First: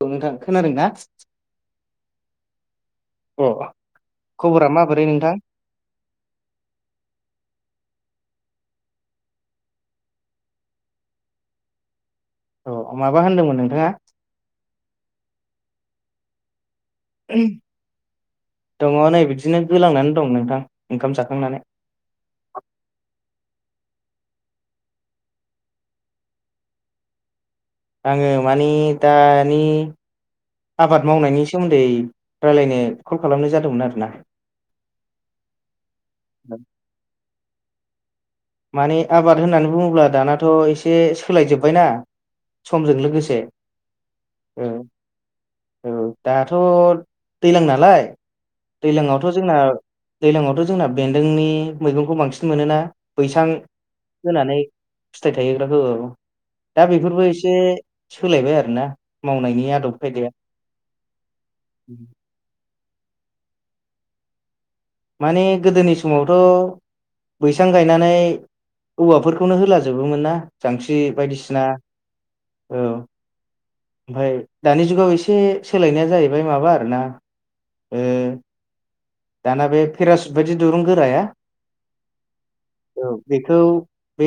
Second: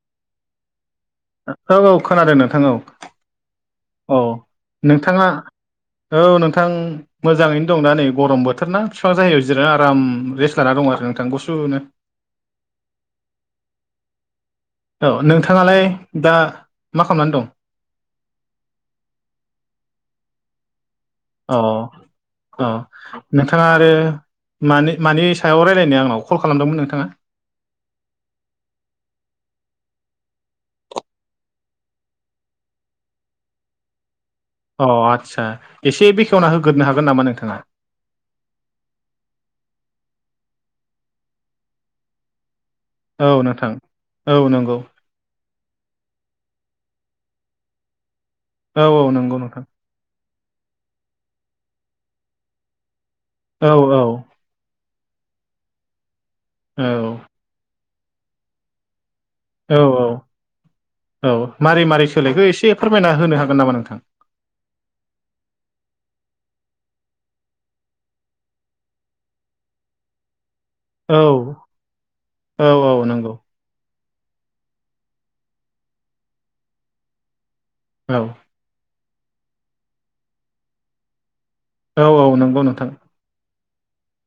औ नोंथां खोनादों ना? औ औ खोनादों नोंथां औ अ औ खबरा माबोरै नोंथाङा नोंथां औ नोंथां मोजाङैनो दं दा नै गरम बोथोर ना फिफां जायगायाव जिरायना आराम रेस्ट लाना दंङ आरो नोंथां गुसुनो। अ माबा होनदोंमोन नोंथाङा? औ नोंथाङालाय दा मा खालामनानै दं [unintelligible] दङ नै बिदिनो गोलांनानै दं नोंथां। ओंखाम जाखांनानै अ' अ' नों थाङा आरो मानि मानि सायाव रायलायनो आंनाव कल खालामदोंमोन नोंथाङा? आङो मानि दानि आबाद मावनायनि सोमोन्दै रायलायनो कल खालामनाय जादोंमोन आरो ना। अ आदसा एसे बेखेवना होग्रोनो हागोन नामा नोंथाङा? माने आबाद होननानै बुङोब्ला दानाथ' एसे सोलायजोब्बायना। समजों औ लोगोसे नोंथां औ औ दाथ' दैलां नालाय औ दैलां औ आवथ' नंगौ जोंना नोंथां दैलांआवथ' जोंना बेन्दोंनि मैगंखौ बांसिन मोनोना बैसां औ होनानै। फिथाइ थायहोग्राखौ औ औ दा बेफोरबो एसे सोलायबाय आरोना। मावनायनि औ आदब खायदाया औ औ मारै मारै सोलायखो एसे फोरमायना होनो हागोन नामा नोंथां? माने गोदोनि समावथ' बैसां गायनानै औवाफोरखौनो होलाजोबोमोन ना। जांख्रि औ बायदिसिना औ। ओमफाय दानि जुगाव एसे सोलायनाया जाहैबाय माबा आरोना ओ औ। दाना बे पेरासुट बायदि दिरुं गोराया औ औ नंगौ नोंथां। बेखौ बे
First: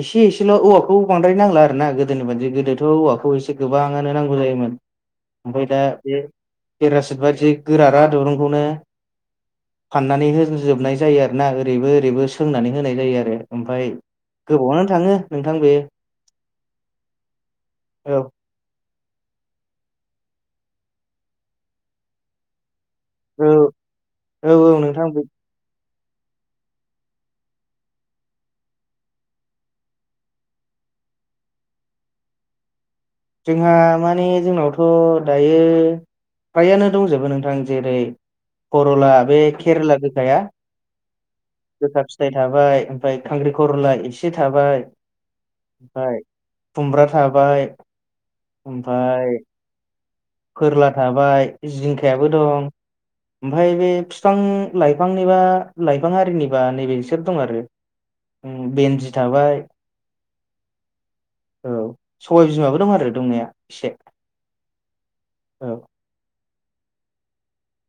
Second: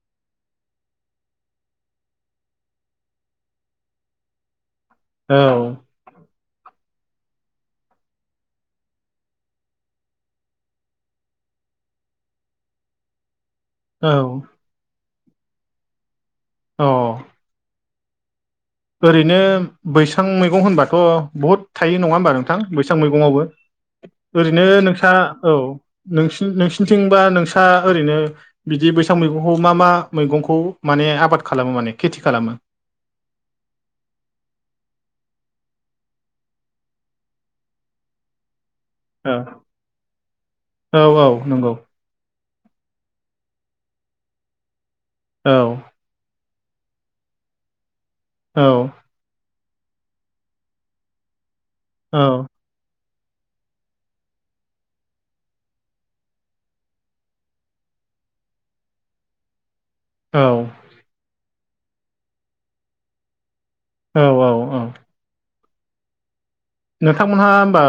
एसे एसेल' औवाखौ बांद्राय नांला आरो ना गोदोनि बादि गोदोथ' औवाखौ एसे गोबांङानो नांगौ जायोमोन। औ ओमफाय दा बे पेरासिट बायदि गोरारा दुरुंखौनो फाननानै होजोबनाय जायो आरोना ओरैबो ओरैबो सोंनानै होनाय जायो आरो। ओमफाय औ गोबावानो थाङो नोंथां बेयो। अ' औ। ओरैनो बैसां मैगं होनबाथ' बहुद थायो नङा होनबा नोंथां। बैसां मैगंआवबो औ औ ओरैनो औ नोंथां नोंसा औ। नोंसिनि नोंसिनिथिंबा नोंसा ओरैनो बिदि बैसां मैगंखौ मा मा मैगंखौ मा ने आबाद खालामो माने खेथि खालामो जोंहा माने जोंनावथ' दायो फ्रायानो दंजोबो नोंथां जेरै कर'ला औ बे केरेला गोखाया औ औ नंगौ गोखा फिथाइ थाबाय ओमफाय खांख्रि खरला एसे थाबाय औ ओमफाय खुमब्रा थाबाय औ ओमफाय फोरला थाबाय, जिंखायाबो दं ओमफाय बे फिफां लाइफांनिबा लाइफां आरिनिबा नैबे बिसोर दं आरो उम बेन्जि थाबाय औ औ सबाय बिमाबो दं आरो दंनाया एसे औ औ औ अ औ नोंथांमोनहा होमबा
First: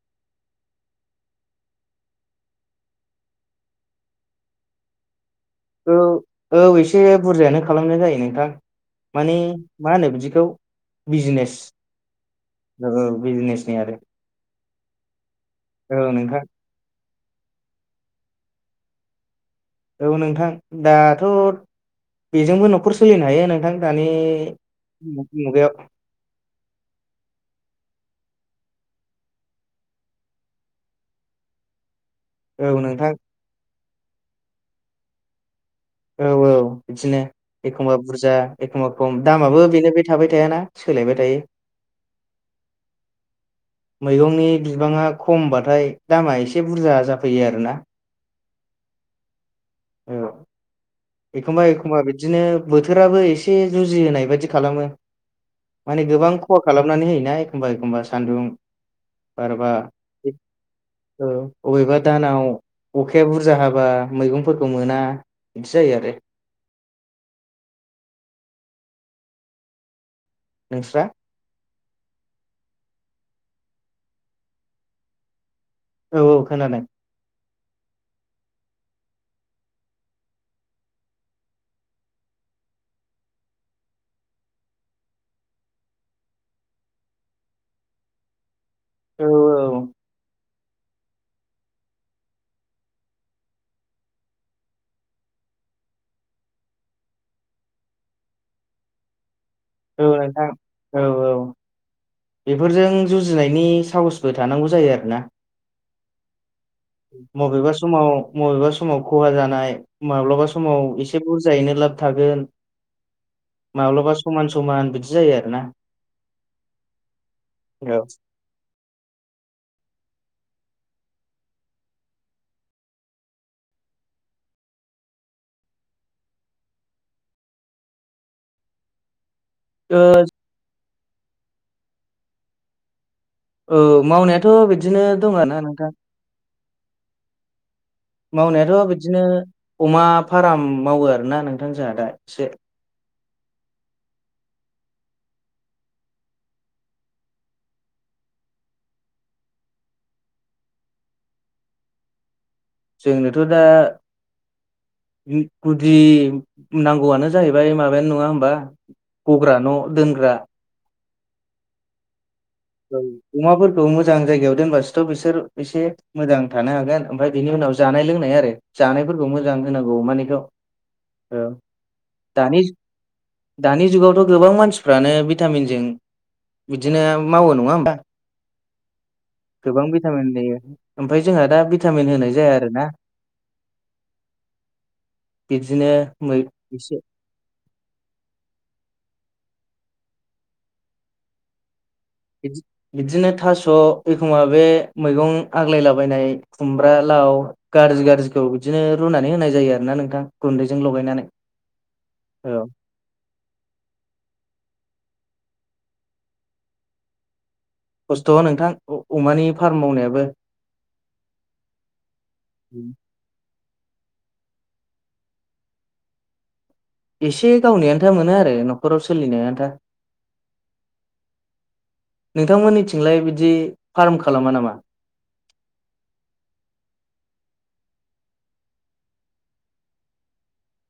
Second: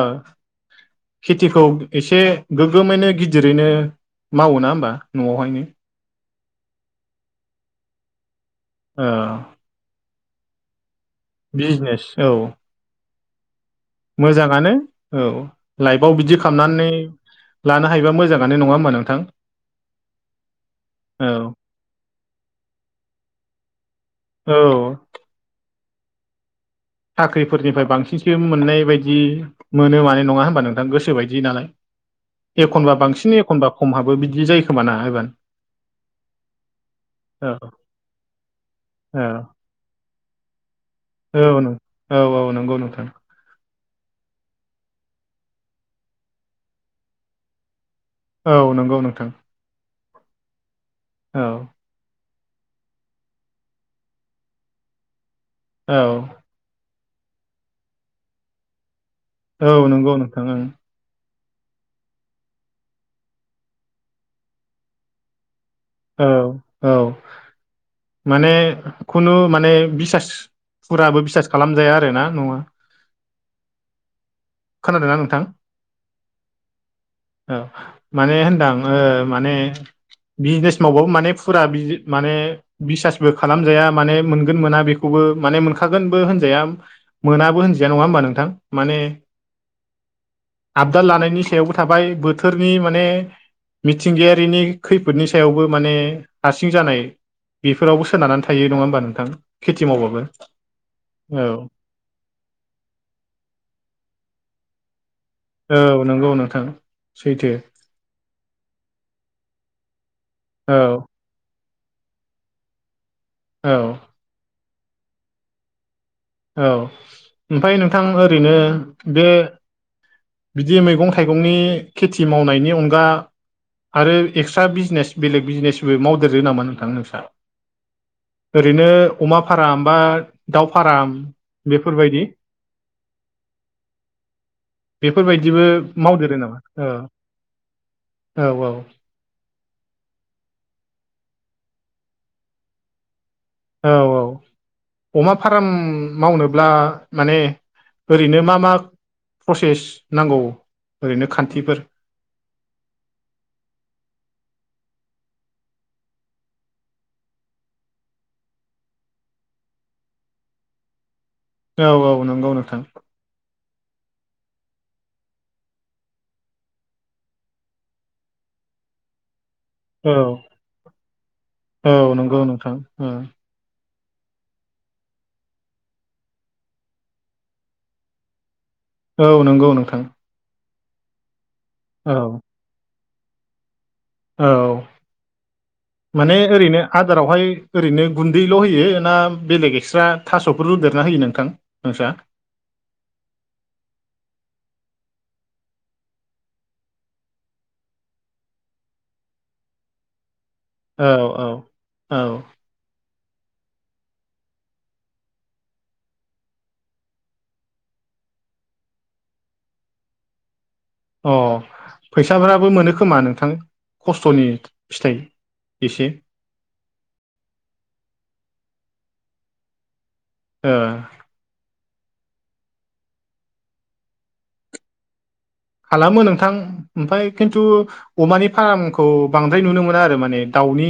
खेथिखौ एसे गोगोमैनो गिदिरैनो मावो ना होमबा न'आवहायनो औ औ एसे बुरजायानो खालामनाय जायो नोंथां ओ मानि मा होनो बिदिखौ बिजनेस औ बिजनेसनि आरो मोजाङानो औ औ लाइफआव बिदि नोंथां खामनानै लानो हायोबा मोजाङानो नङा होमबा नोंथां औ नोंथां दाथ' औ बेजोंबो न'खर सोलिनो हायो नोंथां दानि औ मुगायाव साख्रिफोरनिफ्राय बांसिनसो मोननाय बायदि मोनो माने नङा होमबा नोंथां गोसो बायदि नालाय औ एखनबा नोंथां बांसिन एखनबा खमहाबो बिदि जायो खोमा ना होगोन औ औ बिदिनो एखमबा बुरजा एखमबा औ खम दामाबो बेनो बे थाबाय थायाना सोलायबाय थायो औ औ औ नंगौ नोंथां मैगंनि बिबाङा खमबाथाय दामा एसे बुरजा जाफैयो आरोना औ नंगौ नोंथां औ औ एखमबा एखमबा बि दिनो बोथोराबो एसे जुजिहोनाय बायदि खालामो औ माने गोबां खहा खालामनानै होयोना एखमबा एखमबा सान्दुं बारबा औ नंगौ नोंथां ओं औ अबेबा दानाव अखाया बुरजा हाबा मैगंफोरखौ मोना बिदि जायो आरो औ औ माने खुनु माने बिसास नोंस्रा फुराबो बिसास खालाम जाया आरोना ना खोनादों ना नोंथां औ औ खोनादों औ माने होनदां ओ माने बिजनेस मावबाबो माने फुरा माने बिसासबो खालामजाया माने मोनगोन मोना बेखौबो माने मोन खागोनबो होनजाया मोनाबो होनजाया नङा होमबा नोंथां माने औ आबदाल लानायनि सायावबो थाबाय बोथोरनि माने मिथिंगायारिनि खैफोदनि सायावबो माने हारसिं जानाय बेफोरावबो सोनारनानै थायो नङा होमबा नोंथां खेथि ओ मावबाबो नोंथां औ औ बेफोरजों जुजिनायनि साहसबो थानांगौ जायो आरो ना औ नंगौ नोंथां सैथो बबेबा समाव बबेबा समाव खहा जानाय माब्लाबा औ समाव एसे बुरजा गायनो लाब थागोन औ माब्लाबा समान समान बिदि जायो आरोना औ ओमफ्राय औ नोंथां ओरैनो बे बिदि मैगं थाइगंनि खेथि मावनायनि अनगा आरो एक्सट्रा बिजनेस बेलेग बिजनेसबो मावदेरो नामा नोंथां नोंस्रा? ओरैनो अमा फाराम बा ओ दाउ फाराम बेफोरबायदि? औ मावनायाथ' बिदिनो दं आरोना बेफोरबायदिबो नोंथां मावदेरो नामा? ओ मावनायाथ' बिदिनो अमा फाराम मावो आरोना नोंथां जोंहा दा एसे। औ औ अमा फाराम मावनोब्ला माने ओरैनो मा मा प्रसेस नांगौ ओरैनो खान्थिफोर? जोंनोथ' दा गुदि नांगौआनो जाहैबाय माबायानो नङा होमबा गग्रा न' दोन ग्रा औ औ नंगौ नोंथां औ अमाफोर ओं मोजां जायगायाव दोनबासोथ' बिसोर एसे मोजां थानो हागोन ओमफ्राय बेनि उनाव जानाय लोंनाय आरो। जानायफोरखौ मोजां होनांगौ औ माने गाव ओ औ नंगौ दानि नोंथां औ दानि जुगाव थ' गोबां मानसिफ्रानो भिटामिनजों बिदिनो मावो नङा होमबा। औ नंगौ गोबां नोंथां भिटामिन होयो ओमफ्राय जोंहा दा भिटामिन औ होनाय जाया आरो ना। औ बिदिनो माने मै ओरैनो एसे आदारावहाय ओरैनो गुन्दैल' होयो ना बेलेग एक्स्रा थासफोर रुदेरना होयो नोंथां नोंसा? बिदि बिदिनो थास एखमबा बे मैगं आग्लायलाबायनाय खुमब्रा ला लाउ गाज्रि गाज्रिखौ बिदिनो रुनानै होनाय जायो आरो ना नोंथां। गुन्दैजों औ लगायनानै औ औ। खस्थ नोंथां अमानि फार्म मावनायाबो। अ फैसाफोराबो मोनो खोमा नोंथां? खस्थनि फिथाइ एसे। एसे गावनि आन्था मोनो आरो नखराव सोलिनो आन्था। ओ नोंथांमोननि थिंलाय बिदि फार्म खालामा नामा? खालामो नोंथां ओमफाय खिन्थु अमानि फार्मखौ बांद्राय नुनो मोना आरो माने दाउ दावनि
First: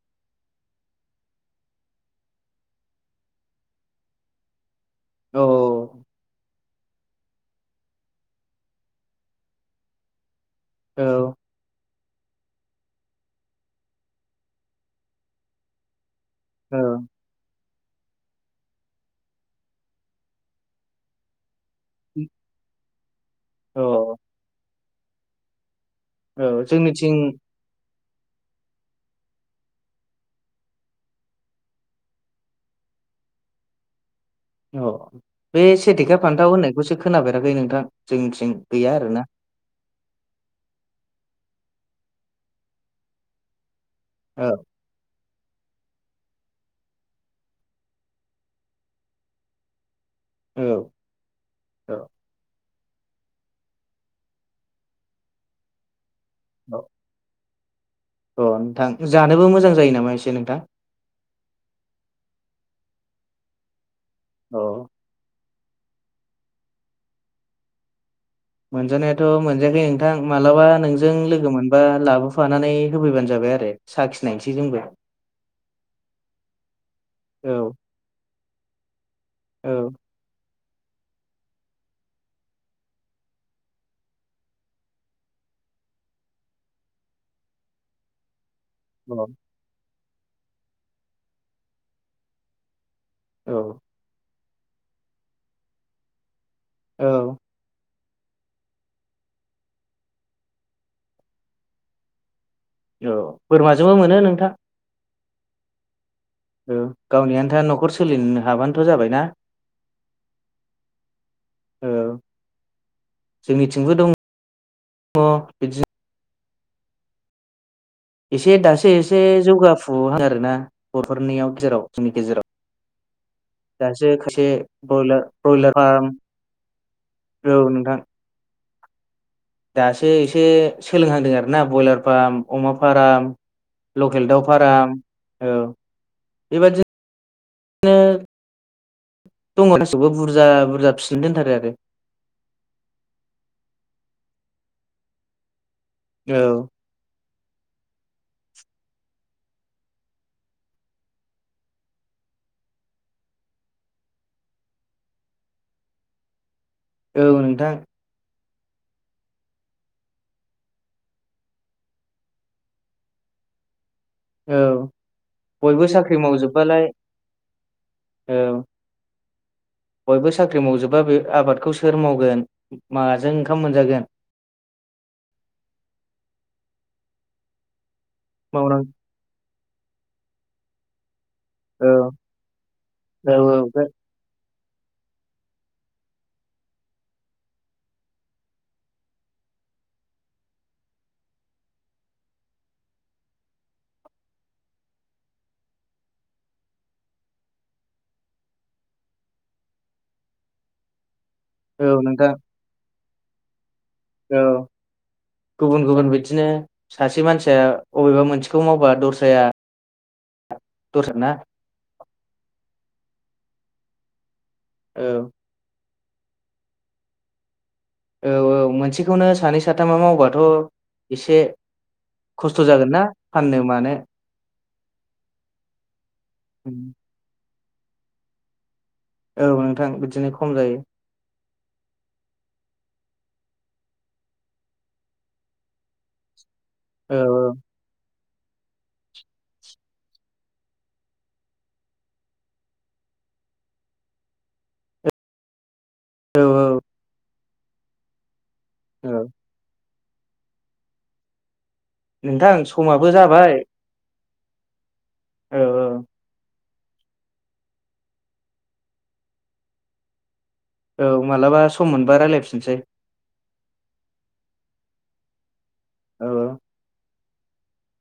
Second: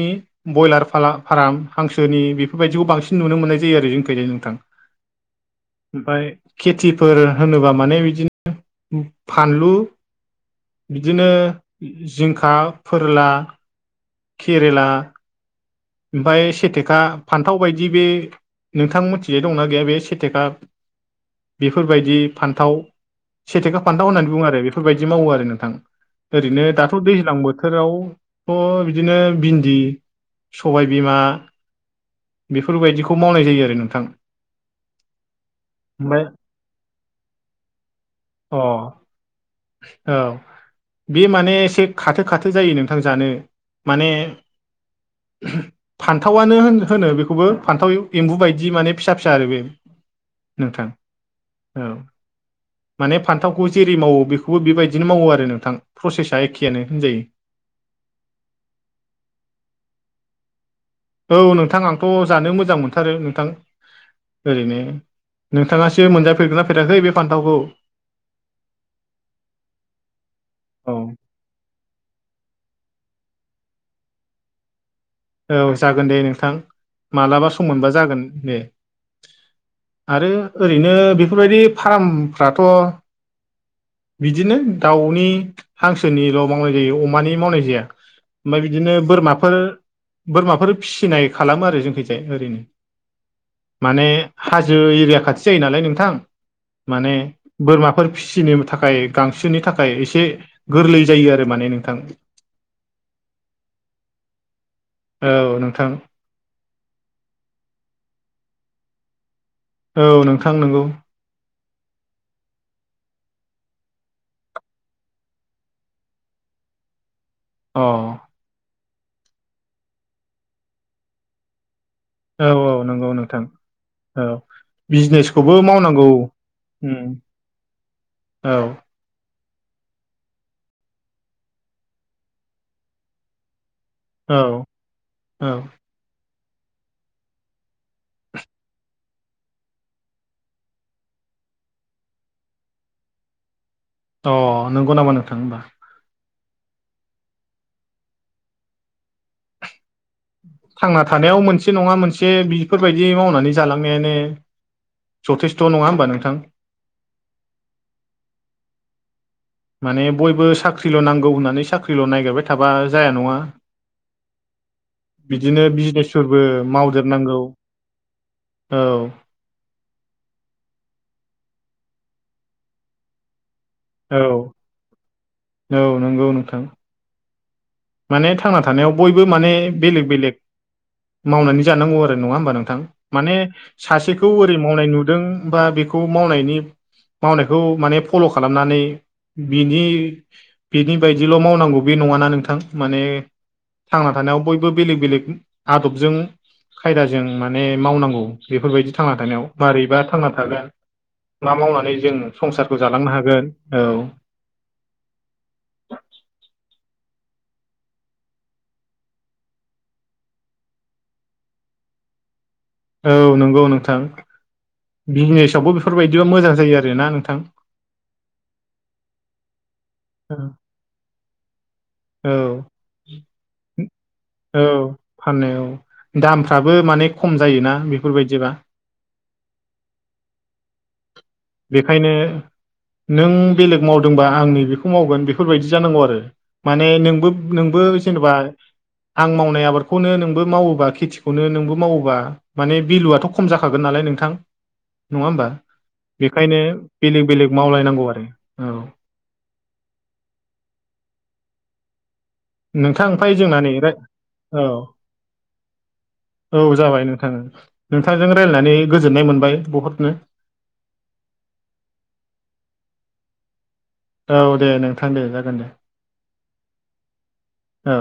ब्रयलार फाला फाराम हांसोनि बेफोरबायदिखौ बांसिन नुनो मोननाय जायो आरो जोंनिखैजाय नोंथां। औ ओमफाय खेथिफोर होनोबा माने बिदिनो फानलु बिदिनो औ जिंखा, फोरला केरेला ओमफाय सेथेखा औ फान्थाव बायदि बे नोंथां मोनथिजाय दंना गैया बे सेटेका बेफोरबायदि फान्थाव सेथेखा फान्थाव औ होननानै बुङो आरो बेफोरबायदि मावो आरो नोंथां। औ ओरैनो दाथ' जोंनिथिं दैज्लां बोथोरावथ' बिदिनो भिन्दि सबाइ बिमा बेफोरबायदिखौ मावनाय जायो आरो नोंथां। अ बे सेथिखा ओमफ्राय फान्थाव होननायखौसो खोनाफेराखै नोंथां जोंनिथिं अ गैया आरोना। औ बे माने एसे खाथो खाथो जायो नोंथां जानो। माने औ फान्थावानो होन होनो बेखौबो फान्थाव एम्बु बायदि माने फिसा फिसा आरो बे। नोंथां औ औ माने फान्थावखौ जेरै मावो बेखौ खौबो बेबायदिनो मावो आरो नोंथां प्रसेसा औ एखेयानो होनजायो। अ नोंथां जानोबो मोजां जायो नामा एसे नोंथां? औ नोंथां आंथ' जानो मोजां मोनथारो नोंथां अ ओरैनो नोंथांङासो मोनजाफेरगोना फेराखै बे फान्थावखौ। मोनजानायाथ मोनजायाखै नोंथां मालाबा औ नोंजों लोगो मोनबा लाबो होफानानै होफैबानो जाबाय आरो साखिनायसै जोंबो। औ जागोन दे नोंथां मालाबा औ सम मोनबा जागोन दे। औ आरो ओरैनो बेफोरबायदि फार्मफ्राथ बिदिनो दाउनि हांसोनिल मावनाय जायो अमानि मावनाय जाया। ओमफाय बिदिनो औ बोरमाफोर बोरमाफोर फिसिनाय खालामो आरो जोंखिजाय ओरैनो। औ माने हाजो एरिया खाथि जायो नालाय नोंथां। माने औ बोरमाफोर फिसिनो थाखाय गांसोनि थाखाय एसे गोरलै जायो आरो माने नोंथां। औ बोरमाजोंबो मोनो नोंथां ‌। औ नोंथां। औ गावनि आनथा नखर सोलिनो हाबानोथ जाबाय ना। औ नोंथां नंगौ। औ जोंनिथिंबो दं दंङ बिदिनो। अ एसे दासो एसे जौगाफु आरोना बरफोरनियाव गेजेराव। जोंनि गेजेराव औ औ नंगौ नोंथां दासो औ खायसे ब्रयलार बिजनेसखौबो ब्रयलार मावनांगौ। फार्म उम औ नोंथां औ। दासो एसे सोलोंहांदों आरोना ब्रयलार फार्म अमा फार्म लकेल औ दाउ फाराम औ। बेबायदि नो दङ गाैखौबो बुरजा बुरजा फिसिनो दोनथारो आरो। अ नंगौ नामा नोंथां होमबा। औ। थांना थानायाव मोनसे नङा मोनसे बेफोरबायदि मावनानै जालांनायानो जथेस्थ' नङा होमबा नोंथां। औ नोंथां। माने बयबो साख्रिल' नांगौ होननानै साख्रिल' नायागिरबाय थाबा जाया नङा औ बिदिनो बयबो साख्रि बिजनेसफोरबो मावजोबबालाय मावदेरनांगौ। औ औ। बयबो साख्रि मावजोबा बे आबादखौ सोर मावगोन माजों ओं औ औ नंगौ नोंथां। माने थांना मावनां थानायाव बयबो माने बेलेग बेलेग मावनानै औ जानांगौ आरो नङा होमबा नोंथां माने औ औ सासेखौ जै मावनाय नुदों बा बेखौ मावनायनि मावनायखौ माने फल' खालामनानै बिनि बिनि बायदिल' मावनांगौ बे नङाना नोंथां माने थांना थानायाव बयबो बेलेग बेलेग आदबजों खायदाजों माने मावनांगौ बेफोरबायदि थांना थानायाव मारैबा थांना थागोन मा औ मावनानै जों नोंथां संसारखौ जालांनो हागोन औ औ गुबुन गुबुन बिदिनो सासे मानसिया अबेबा मोनसेखौ मावबा दस्राया दस्र ना औ नंगौ नोंथां औ बिजनेसावबो बे फोरबायायदिबा मोजां जायो आरोना नोंथां? औ औ मोनसेखौनो सानै साथामा औ मावबाथ' एसे खस्थ' जागोन ना फाननो मानो औ फाननाय औ दामफ्राबो माने खम जायोना बेफोरबायदिबा। औ नोंथां बिदिनो खम जायो। बेखायनो नों बेलेग मावदोंबा आंनि बेखौ मावगोन बेफोरबायदि जानांगौ आरो। माने औ नोंबो नोंबो जेनेबा आं मावनाय आबादखौनो नोंबो मावोबा खेथिखौनो नोंबो मावोबा माने भेलुआथ' खम जाखागोन दालाय नोंथां नङा होमबा? औ बेखायनो बेलेग-बेलेग मावलायनांगौ आरो औ। नोंथां समाबो नोंथां ओमफाय जोंहा नै राय औ। औ-औ। औ जाबाय नोंथां-नोंथांजों रायलायनानै गोजोननाय मोनबाय बहुदनो। औ मालाबा सम मोनबा रायलायफिनसै। औ दे नोंथां दे जागोन दे। औ-औ। औ।